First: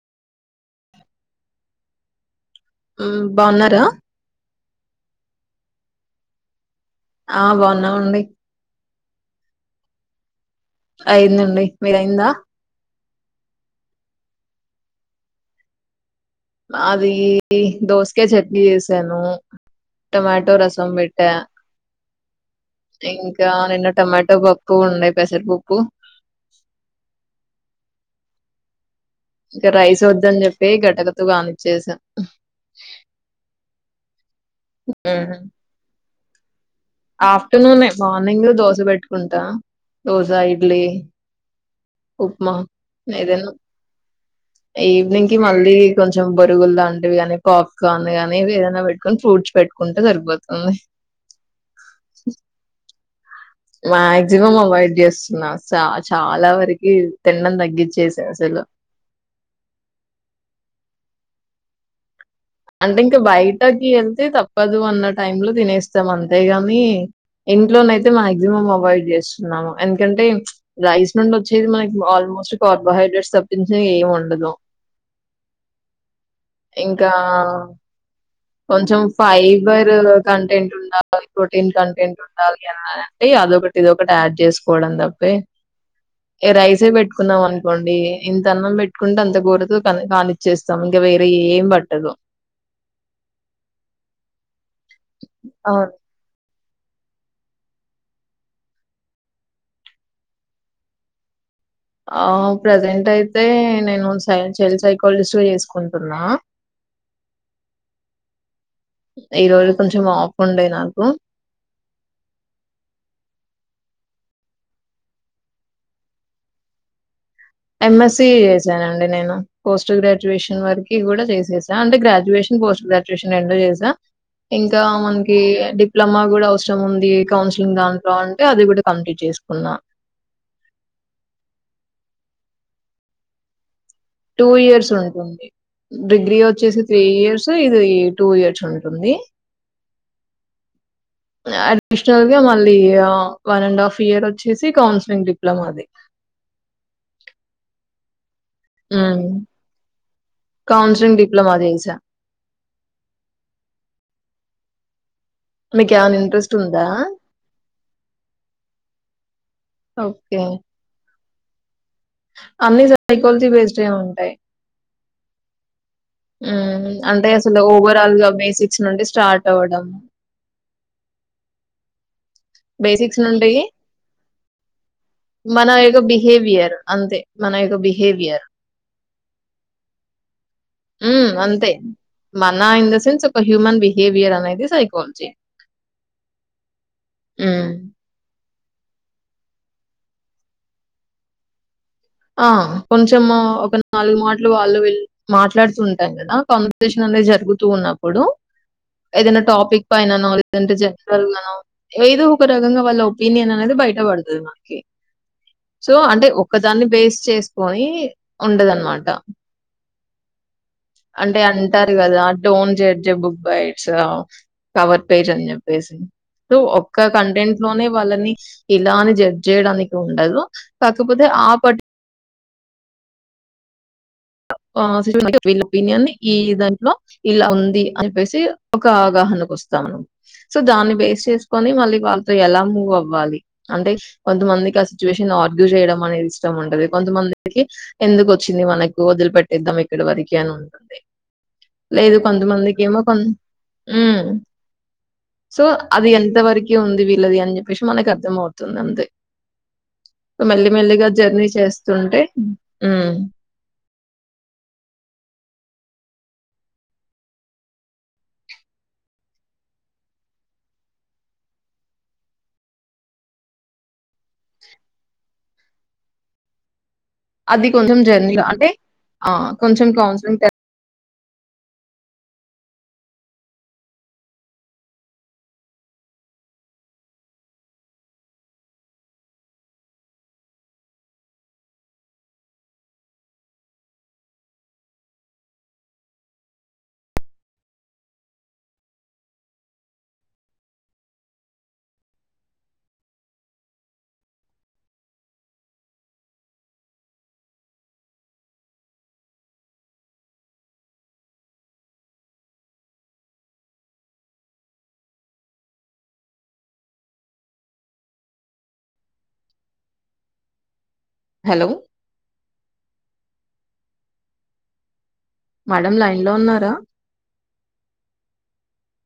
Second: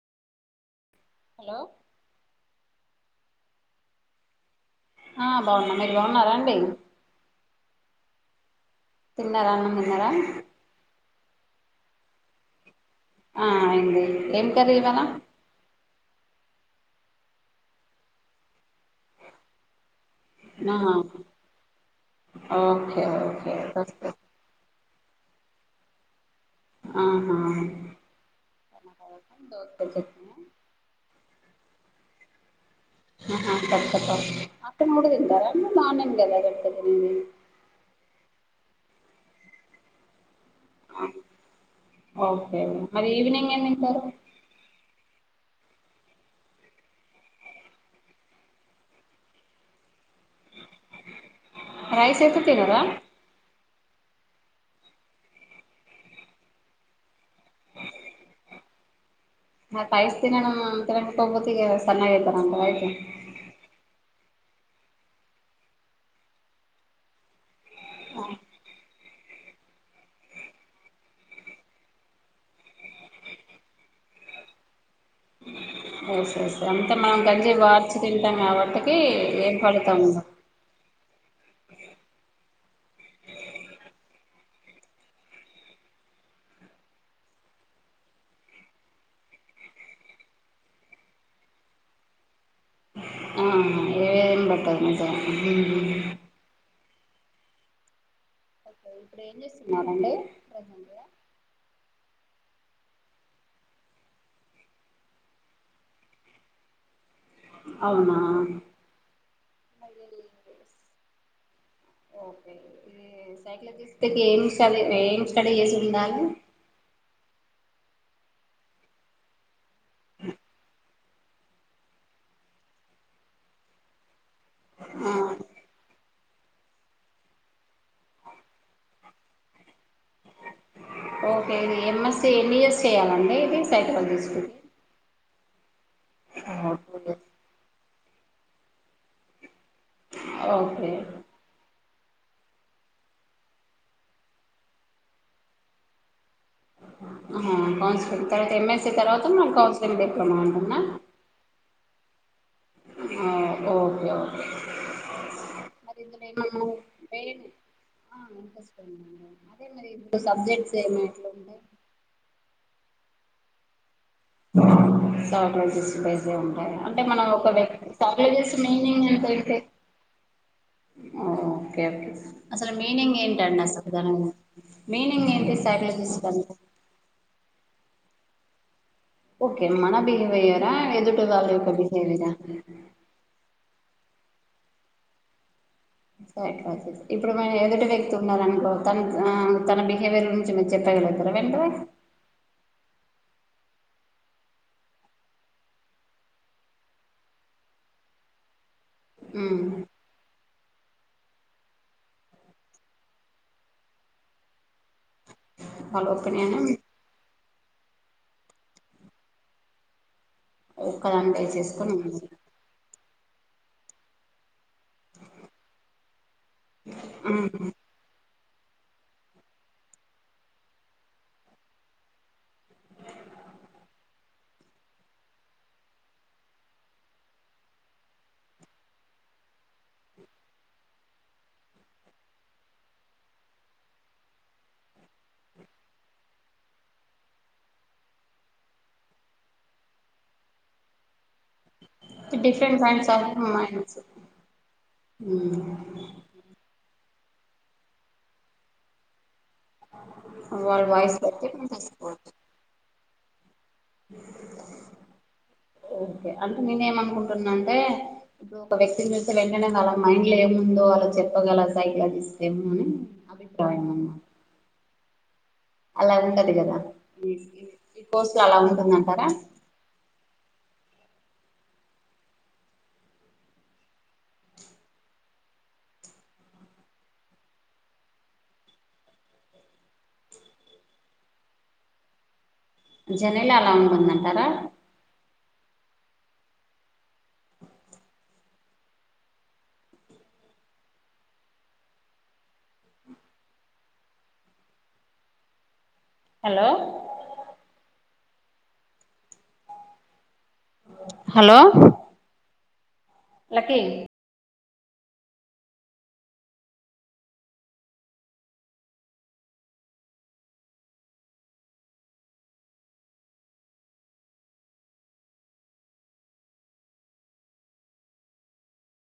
Hello మ్ బన్నారా ఆ బాగున్నా మీరు బాగున్నారా అండి ఆ బన్నా మండి తిన్నార అన్నం తిన్నార అయిందండి మీదయిందా ఆ అయింది ఏం కర్రీ ఇవాల మాదీ దోసకాయి చట్నీ చేసాను టొమాటో రసం ఆహా పెట్ట ఓకే ఇంకా ఓకే నిన్న దోసకాయ. టమాటో పప్ పు ఉండే పెసర్పపు అ హా ఇంక రైస్ ఒదని చెప్పి గటకతో కానిచ్చేసా అహ పప్పప్ప ఆఫ్టేర్నూన్ కూడా తింటారా అండి మార్నింగ్ కదా తినేది ఆఫ్టేర్నూనే మార్నింగ్ దోస పెట్టుకుంటా దోస ఇ డ్లీ ఉప్మా ఓకే మరి ఏదన ఈవినింగ్ ఏం తింటారు ఈవినింగ్ కి మళ్ళీ కొంచెం బొరుగులు లాంటివిగానీ పాప్కార్న్ గని ఏదైనా పెట్టుకొని ఫ్రూట్స్ పెట్టుకుంటే సరి పోతుంది రైస్ అయితే తిన్నారా మాక్సిమం అవాయిడ్ చేస్తున్నా స చాలా వరికి తిండం తగిచ్చేసా అసలు నాకి ఐస్ తినడం తినకబోతే ఇగ సన్నగా అయిత్ అంటే ఇంకా బయటకీయన్ తప్పదు అన్న టైములో తినేస్తాం అంతేగాని ఇంట్లోనయితే మాక్సిమం అవాయిడ్ చే స్తున్నాము ఎందుకంటే రైస్ నుండి వచ్చేది మనకి ఆల్మోస్ట్ కార్బోహైడ్రేట్స్ తపించి ఏం ఉండదు [inaudible] ఓస్ ఓస్ అంత ఇంకా మనం గంజె వార్చి తిం కొంచెం ఫైబర్ కంటెంట్ ఉండాలి ప్రోటీన్ కంటెంట్ ఉండాలి అంటే అదొకటి ఇదొకటి యాడ్ చేసుకోవడం తప్పే ఈ రైసే పెట్టుకున్నాం అనుకొండి ఇంత అన్నం పెట్టుకుంటే అంత కూరతో కా కానిచ్చేస్తాం వేరె ఏం పట్టదు ఆహ్ ఏం బట్టదు నిజమే అవును ఉమ్ ఓకే ఇప్పుడు ఏం చేస్తున్నారండి ప్రెసెంటు ఆ ప్రజెంట్ అయితే నేను సై చైల్డ్ సైకాలజిస్ట్ గా చేసుకుంటున్నా అవునా ఈరోజు కొంచెం హాఫ్ ఉండే నాకు ఓకే ఇది సైకోలోజిస్ట్ కి ఎమ్ స్టడీ ఎమ్ స్టడీ చేసుండాలి ఎంఎస్సి చేసానండి నేను పోస్ట్ గ్రాడ్యుయేషన్ వరకి గూడా చేసేసా అంటే గ్రాడ్యుయేషన్ పోస్ట్ గ్రాడ్యుయేషన్ రెండు చేసా ఇంకా ఆ మనకి డిప్లమా గుడ అవసరం ఉంది కౌన్సిలింగ్ దాంట్లో అంటే అది గూడా కంప్లీట్ చేసుకున్నా ఓకే ఇది ఎంఎస్సి ఎన్ని ఇయర్స్ చేయాలండి ఇది సైకలాజిస్ట్కి టూ ఇయర్స్ ఉంటుంది డిగ్రీ వచ్చేసి త్రీ ఇయర్స్ ఇది టూ ఇయర్స్ ఉంటుంది ఓకే ష్టల్గా మళ్ళీ వ వన్ అండ్ హాఫ్ ఇయర్ ఒచ్చేసి కౌన్సిలింగ్ డిప్లొమాది అహ కౌన్సిలిన్ తర్వత ఎంఎస్సి తర్వాత మనం కౌన్సిలింగ్ డిప్లొమా అంటన్న కౌన్సిలింగ్ డిప్లొమా చేసా అహ్ ఓకే ఓకే మీకు మరి ఏమన్న ఇందులో ఇంట్రెస్ట్ ఏమన్నా ఉందా వేరే ఆ ఇంట్రెస్ట్ ఉందండి అదే మరి ఇప్పుడు ఓకే సబ్జెక్ట్స్ ఏమి ఎట్లుంటయ్ అన్ని సైకోలజీ బెస్డే ఉన్ సైకొలజి ఉమ్, అంటే మనం అసలు ఒకటి ఓవరాల్ గా సైకోలోజిస్ బేసిక్స్ నుండి మీనింగ్ స్టార్ట్ ఎంటంటే అవ్వడం ఓ ఓకే ఓకే అసలు మీనింగ్ బేసిక్స్ నుండి ఏంటండి అసల్ దాని మీనింగ్ ఏంటి మన యొక్క సైకలజిస్ట్ అంటే బిహేవియర్ అంతే మన యొక్క బిహేవియర్ ఓకే మన బిహేవియర్ మ్ అంతే మన ఇన్ ద సెన్స్ ఒక హ్యూమన్ బిహేవియర్ అనేది సైకొలజీ సైకొలొజిస్ట్ ఇప్పుడు మన ఎదుటి వ్యక్తి ఉన్నరనుకో తన అహ్ తన బిహేవియర్ గురించి మీరు చెప్పగలుగుతారా వెంటనే ఆహ్ హ కొంచెం ఒక నాలుగు మాట్లు వాళ్ళు విళ్ళు మాట్లాడుతూ ఉంటరు గదా కాన్వర్సేషన్ అన్ జరుగుతూ ఉన్నప్పుడు ఏదైనా మ్మ్ టాపిక్ పైననొ లేదంటే జనరల్ గనో ఏదో ఒక రకంగా వాళ్ళ ఒపీనియన్ అనేది బయట పడతది మనకి సో వాళ్ళ అంటే ఒపీనియన్ ఒక్క దాన్ని బేస్ చేసుకొని ఉండదనమాట ఒక్కదాని అంటే బేస్ చేసుకొని అంటారు గదా ఉండాలి don't judge a book by its cover page అని చెప్పేసి సొ ఒక్క కంటెంట్ లోనే వాళ్ళని ఇలా అని జడ్జ్ చేయడానికి ఉండదు కాకపోతే ఆ పటి [inaudible] వీళ్ళ ఒపీనియన్ ని ఈ దాంట్లో ఇలా ఉంది అని చెప్పేసి ఒక అవగాహనకు వస్త సొ దాన్ని బేస్ చేసుకొని మళ్ళీ వాళ్ళతో ఎలా మూవ్ అవ్వాలి అంటే కొంతమంది ట్ల సిచ్యువేషన్ ఆర్గ్యూ జేయడం అనేది ఇష్టం ఉంటది కొంతమందికి ఎందుకు వచ్చింది మనకి ఒదిలి పెట్టిద్దాం ఇక్కడి వరికే అని ఉంటుంది లేదు డిఫరెంట్ కొంతమందికెమో కైండ్స్ కొన్ of minds um hmm so అది ఎంత వరకి ఉంది వీళ్ళది అని జేప్పేశి మనకి అర్థంమవుతుందంతే మెల్లి వాళ్ళ మెల్లిగా వాయిస్ బట్టి జర్నీ మనం చేస్తుంటే తీసుకోవచ్చు ఉహ్ ఓకే అంటే నేనేమనుకుంటున్నా అంటే ఇప్పుడు ఒక వ్యక్తిని చూస్తే వెంటనే వాళ్ళ మైండ్ లో ఏముందో దొ చెప్పగల సైకలజిస్ట్ ఎమ్ అభిప్రాయం అనమట అలా ఉంటది గద అది కొంచెం జర్నీ అంటే అహ్ కొంచెం కౌన్సిలింగ్ టై జేనేలాలో ఉంనునంన్టారా hello hello lucky hello madam line లో ఉన్నారా